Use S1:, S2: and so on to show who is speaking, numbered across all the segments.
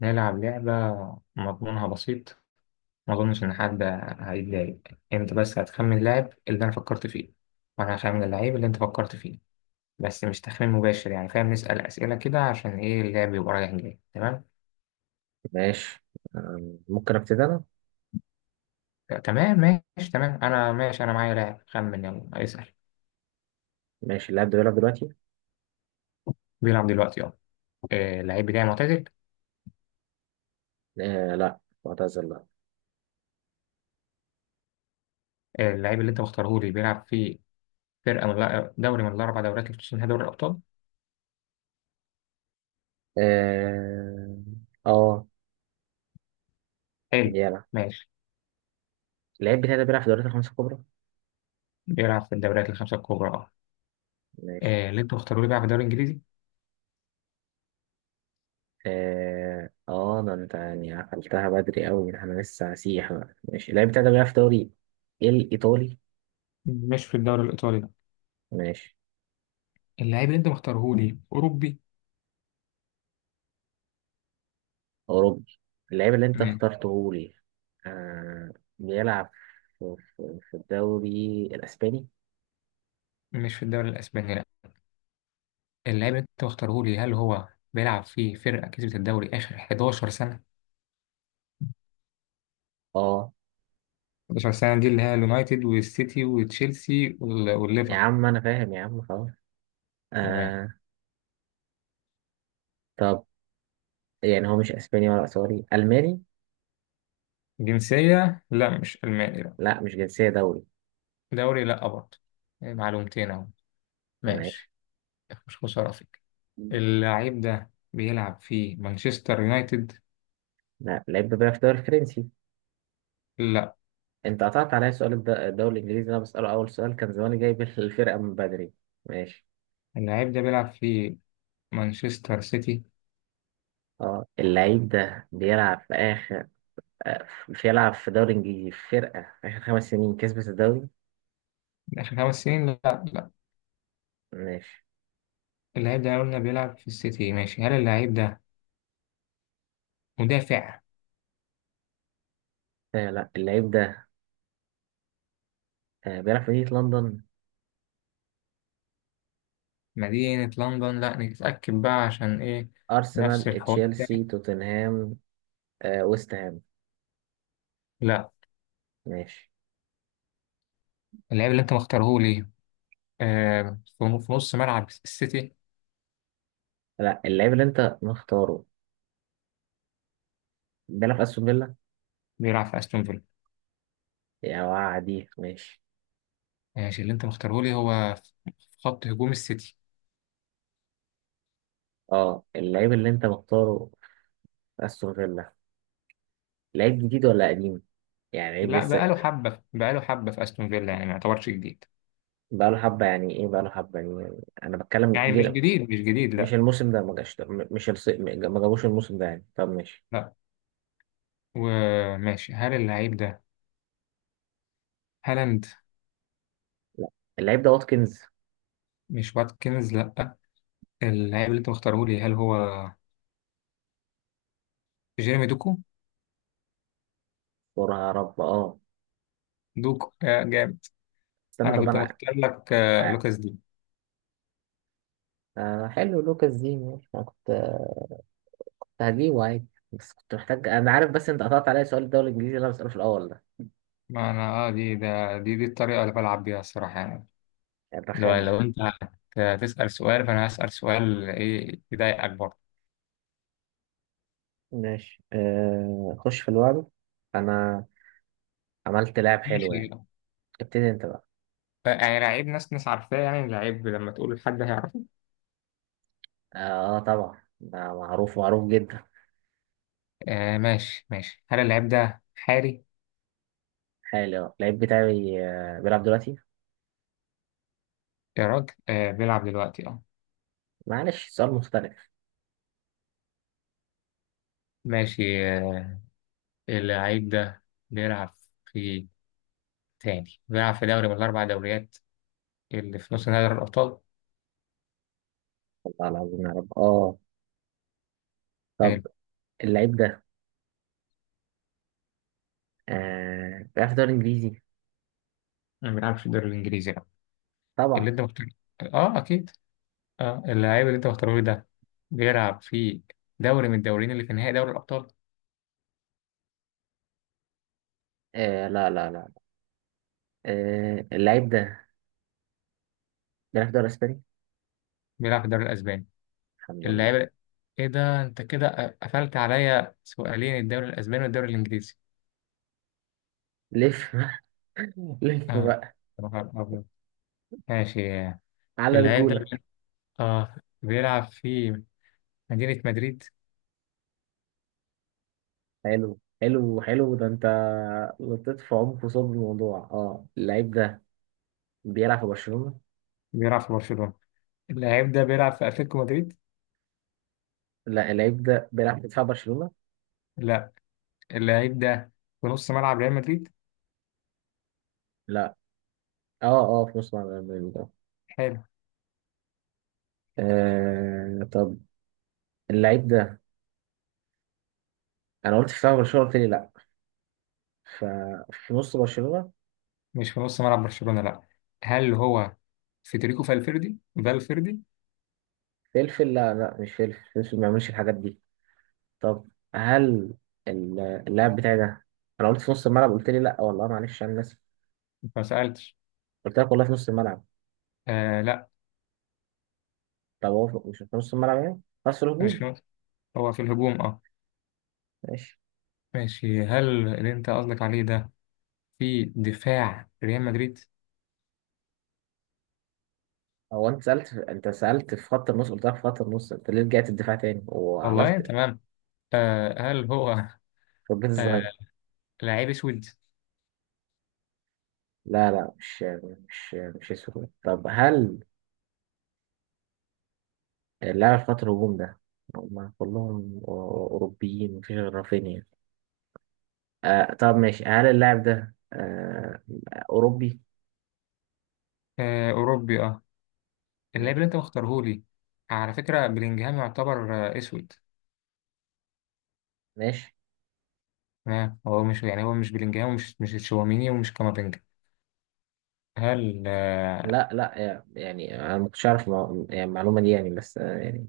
S1: نلعب لعبة مضمونها بسيط. ما أظنش إن حد هيتضايق. أنت بس هتخمن اللاعب اللي أنا فكرت فيه وأنا هخمن اللعيب اللي أنت فكرت فيه، بس مش تخمين مباشر يعني فاهم، نسأل أسئلة كده عشان إيه اللعب يبقى رايح جاي تمام.
S2: ماشي. ممكن ابتدي انا.
S1: آه، تمام ماشي تمام، أنا ماشي، أنا معايا لاعب، خمن يلا اسأل.
S2: ماشي، اللاعب ده بيلعب دلوقتي؟
S1: بيلعب دلوقتي أه. آه، اللعيب بتاعي معتزل؟
S2: آه لا، معتزل لا.
S1: آه، اللعيب اللي أنت مختاره لي بيلعب في فرقة دوري من الأربع دوريات اللي بتشتهر دوري الأبطال؟
S2: اه اه،
S1: حلو
S2: بيلعب.
S1: ماشي.
S2: اللاعب بتاعي ده بيلعب في الدوريات الخمسة الكبرى.
S1: بيلعب في الدوريات الخمسة الكبرى أه.
S2: ماشي.
S1: آه، اللي أنت مختاره لي بيلعب في الدوري الإنجليزي؟
S2: اه اه، ده انت يعني عقلتها بدري قوي، ده انا لسه هسيح بقى. ماشي، اللاعب بتاعي ده بيلعب في دوري الايطالي.
S1: مش في الدوري الإيطالي.
S2: ماشي،
S1: اللاعب اللي أنت مختارهولي أوروبي؟
S2: اوروبي. اللاعب اللي انت
S1: تمام.
S2: اخترته لي آه بيلعب في الدوري الاسباني.
S1: مش في الدوري الأسباني لا. اللاعب اللي أنت مختارهولي هل هو بيلعب في فرقة كسبت الدوري آخر 11 سنة؟
S2: اه،
S1: 11 سنة دي اللي هي اليونايتد والسيتي وتشيلسي
S2: يا
S1: والليفر.
S2: عم انا فاهم يا عم خلاص.
S1: تمام.
S2: آه. طب يعني هو مش اسباني ولا ايطالي، الماني؟
S1: جنسية لا، مش ألماني لا.
S2: لا مش جنسيه، دولي؟
S1: دوري لا برضه. إيه، معلومتين أهو.
S2: ماشي.
S1: ماشي. مش مشرفك.
S2: مم.
S1: اللاعب ده بيلعب في مانشستر يونايتد؟
S2: لا، لعيب بيلعب في الدوري الفرنسي.
S1: لا.
S2: انت قطعت عليا سؤال الدوري الانجليزي، اللي انا بساله اول سؤال كان زماني جايب الفرقه من بدري. ماشي.
S1: اللاعب ده بيلعب في مانشستر سيتي؟
S2: اه اللعيب ده بيلعب في اخر، آه، بيلعب في دوري انجليزي، في فرقه في اخر 5 سنين كسبت الدوري.
S1: آخر خمس سنين؟ لا.
S2: ماشي.
S1: اللعيب ده قلنا بيلعب في السيتي ماشي، هل اللعيب ده مدافع؟
S2: آه لا، اللعيب ده بيلعب في مدينه لندن.
S1: مدينة لندن لا، نتأكد بقى عشان ايه. نفس
S2: ارسنال،
S1: الحوار ده،
S2: تشيلسي، توتنهام. آه ويست هام.
S1: لا.
S2: ماشي.
S1: اللعيب اللي انت مختارهولي في نص ملعب السيتي؟
S2: لا، اللعيب اللي انت مختاره بيلعب في استون فيلا.
S1: بيلعب في استون فيلا؟
S2: يا وعدي ماشي.
S1: ماشي، اللي انت مختارهولي هو في خط هجوم السيتي؟
S2: اه، اللعيب اللي انت مختاره في استون فيلا. لعيب جديد ولا قديم؟ يعني لعيب
S1: لا،
S2: لسه؟
S1: بقاله حبة بقاله حبة في استون فيلا يعني ما يعتبرش جديد.
S2: بقاله حبه يعني ايه؟ بقاله حبه يعني انا بتكلم
S1: يعني مش
S2: جيل.
S1: جديد مش جديد
S2: مش
S1: لا.
S2: الموسم ده ما جاش ده، م- مش الص... م- ما جابوش الموسم ده يعني. طب ماشي،
S1: لا وماشي، هل اللعيب ده هالاند؟
S2: اللعيب ده واتكنز.
S1: مش واتكنز لا. اللعيب اللي انت مختارهولي هل هو جيرمي دوكو؟
S2: يا رب اه.
S1: جامد.
S2: استنى،
S1: انا
S2: طب
S1: كنت
S2: انا
S1: مختار لك
S2: ع-
S1: لوكاس دي.
S2: آه حلو، لوكاس دي. ماشي، انا كنت هجيبه عادي. بس كنت محتاج، انا عارف، بس انت قطعت عليا سؤال الدوري الانجليزي اللي انا بساله في الاول ده.
S1: ما انا اه دي ده دي دي الطريقه اللي بلعب بيها الصراحه يعني.
S2: يعني
S1: لو
S2: الرخامه.
S1: لو انت هتسال سؤال، فانا هسال سؤال ايه يضايقك برضه.
S2: ماشي. خش في الوعد. انا عملت لعب حلو
S1: ماشي.
S2: يعني. ابتدي انت بقى.
S1: يعني لعيب ناس ناس عارفاه، يعني لعيب لما تقول لحد هيعرفه.
S2: اه. آه طبعا، ده معروف معروف جدا.
S1: آه ماشي ماشي، هل اللعيب ده حالي؟
S2: حالي اه، اللعيب بتاعي بيلعب دلوقتي.
S1: يا راجل بيلعب دلوقتي اه.
S2: معلش، سؤال مختلف.
S1: ماشي اللعيب ده بيلعب في تاني بيلعب في دوري من الاربع دوريات اللي في نص نهائي دوري الابطال؟
S2: والله العظيم يا رب اه.
S1: حلو.
S2: طب اللعيب ده بيلعب في الدوري الانجليزي؟
S1: ما بيلعبش في الدوري الانجليزي.
S2: طبعا.
S1: اللي انت مختار اه اكيد. اه اللعيب اللي انت مختاره إيه ده بيلعب في دوري من الدوريين اللي في نهائي دوري الابطال؟
S2: آه لا لا لا. آه اللعيب ده بيلعب في الدوري الاسباني.
S1: بيلعب في الدوري الاسباني؟
S2: الحمد لله.
S1: اللعيب ايه ده، انت كده قفلت عليا سؤالين الدوري الاسباني والدوري الانجليزي
S2: لف بقى.
S1: اه
S2: لف بقى.
S1: يا نهار أبيض. ماشي.
S2: على
S1: اللعيب ده
S2: رجولك.
S1: اه بيلعب في مدينة مدريد؟
S2: حلو حلو حلو، ده انت لطيت في عمق صلب الموضوع. اه اللعيب ده بيلعب في برشلونة.
S1: بيلعب في برشلونة؟ اللعيب ده بيلعب في اتلتيكو مدريد؟
S2: لا، اللعيب ده بيلعب في دفاع برشلونة.
S1: لا. اللعيب ده في نص ملعب ريال مدريد.
S2: لا. اه اه، في نص ملعب ريال مدريد اه.
S1: حلو.
S2: طب اللعيب ده، انا قلت في فاول برشلونه قلت لي لا، ففي نص برشلونه.
S1: مش في نص ملعب برشلونة لا. هل هو فيدريكو فالفيردي فالفيردي؟
S2: فلفل لا لا، مش فلفل، فلفل ما بيعملش الحاجات دي. طب هل ال- اللاعب بتاعي ده، انا قلت في نص الملعب قلت لي لا. والله معلش انا ناسي.
S1: ما سألتش.
S2: قلت لك والله في نص الملعب.
S1: آه لا،
S2: طب هو مش في نص الملعب يعني، خلاص
S1: مش في
S2: الهجوم.
S1: نص، هو في الهجوم اه.
S2: ماشي.
S1: ماشي، هل اللي انت قصدك عليه ده في دفاع ريال مدريد؟
S2: هو انت سالت انت سالت في خط النص، قلت لك في خط النص. انت ليه رجعت الدفاع تاني
S1: والله
S2: وعملت،
S1: تمام. آه هل هو
S2: فجيت
S1: آه
S2: الظهير.
S1: لعيب اسود؟
S2: لا لا، مش اسود. طب هل اللاعب في خط الهجوم ده هم كلهم أوروبيين، مفيش غير رافينيا. آه طب ماشي، هل اللاعب ده أوروبي؟
S1: آه اوروبي اه. اللاعب اللي
S2: ماشي
S1: انت مختارهولي على فكرة بلينجهام يعتبر اسود.
S2: ماشي.
S1: تمام. هو مش يعني هو مش بلينجهام ومش مش تشواميني ومش كامافينجا. هل.
S2: لا لا، يعني أنا ما كنتش أعرف يعني المعلومة دي يعني، بس يعني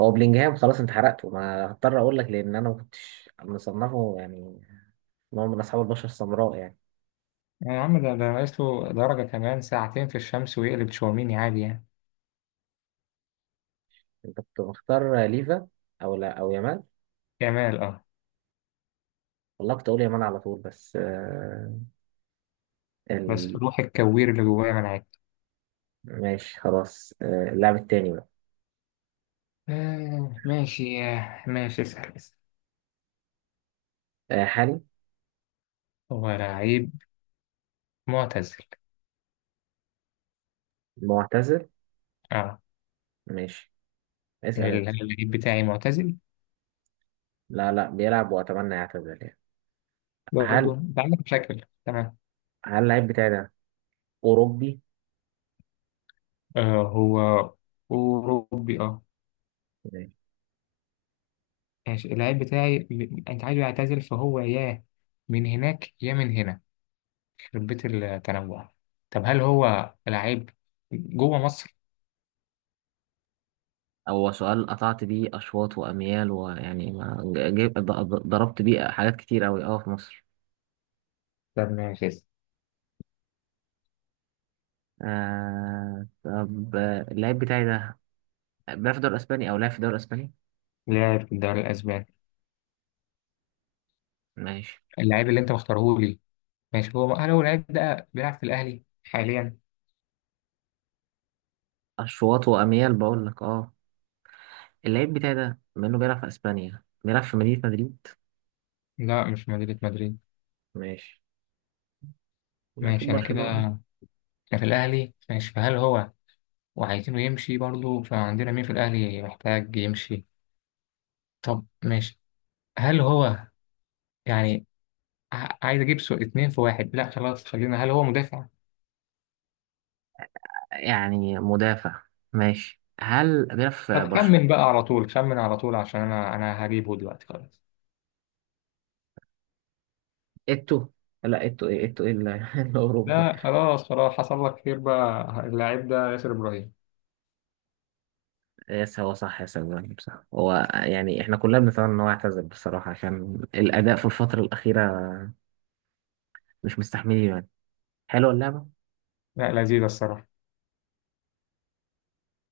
S2: هو بلينجهام، خلاص أنت حرقته، ما هضطر أقول لك، لأن أنا ما كنتش مصنفه يعني إن هو من أصحاب البشرة السمراء يعني.
S1: يا عم ده ناقص له درجة كمان ساعتين في الشمس ويقلب تشاوميني عادي يعني.
S2: أنت كنت مختار ليفا، أو لا أو يامال.
S1: جمال اه.
S2: والله كنت أقول يامال على طول، بس
S1: بس
S2: ال...
S1: روح الكوير اللي جوايا منعك.
S2: ماشي خلاص. اللاعب التاني بقى.
S1: آه ماشي ماشي، اسأل اسأل.
S2: آه حالي.
S1: هو لعيب معتزل؟
S2: معتزل؟
S1: اه.
S2: ماشي. اسأل انت.
S1: اللعيب بتاعي معتزل.
S2: لا لا، بيلعب واتمنى يعتزل يعني.
S1: برضه
S2: هل
S1: انت عندك مشاكل تمام.
S2: هل اللعيب بتاعي ده اوروبي؟
S1: آه هو أوروبي اه.
S2: ماشي.
S1: ماشي. اللعيب بتاعي انت عايزه يعتزل فهو يا من هناك يا من هنا، يخرب بيت التنوع. طب هل هو لعيب جوه مصر؟
S2: هو سؤال قطعت بيه أشواط وأميال، ويعني ما جيب ضربت بيه حاجات كتير أوي أه في مصر.
S1: طب ماشي.
S2: آه طب، اللاعب بتاعي ده بيلعب في الدوري الأسباني، أو لعب في الدوري الأسباني.
S1: لاعب في الدوري الأسباني.
S2: ماشي.
S1: اللاعب اللي أنت مختارهولي ماشي، هل هو اللاعب ده بيلعب في الأهلي حاليا؟
S2: أشواط وأميال بقول لك أه. اللاعب بتاعي ده بما إنه بيلعب في أسبانيا، بيلعب في مدينة مدريد.
S1: لا، مش مدينة مدريد.
S2: ماشي. يبقى اكيد
S1: ماشي، أنا كده،
S2: برشلونة.
S1: أنا في الأهلي ماشي. فهل هو وعايزينه يمشي برضه، فعندنا مين في الأهلي محتاج يمشي؟ طب ماشي. هل هو يعني عايز أجيب سو اتنين في واحد، لا خلاص خلينا، هل هو مدافع؟
S2: يعني مدافع. ماشي، هل بيلعب في
S1: طب
S2: برشلونة؟
S1: خمن بقى على طول، خمن على طول عشان أنا هجيبه دلوقتي خلاص.
S2: اتو. لا اتو ايه، اتو ايه الاوروبي.
S1: لا خلاص خلاص، حصل لك خير بقى، اللاعب ده ياسر إبراهيم.
S2: إيه، هو صح، يا سلام صح. هو يعني احنا كلنا بنتمنى ان هو يعتزل بصراحة، عشان الاداء في الفترة الاخيرة مش مستحملين يعني. حلوة اللعبة.
S1: لا لذيذة الصراحة.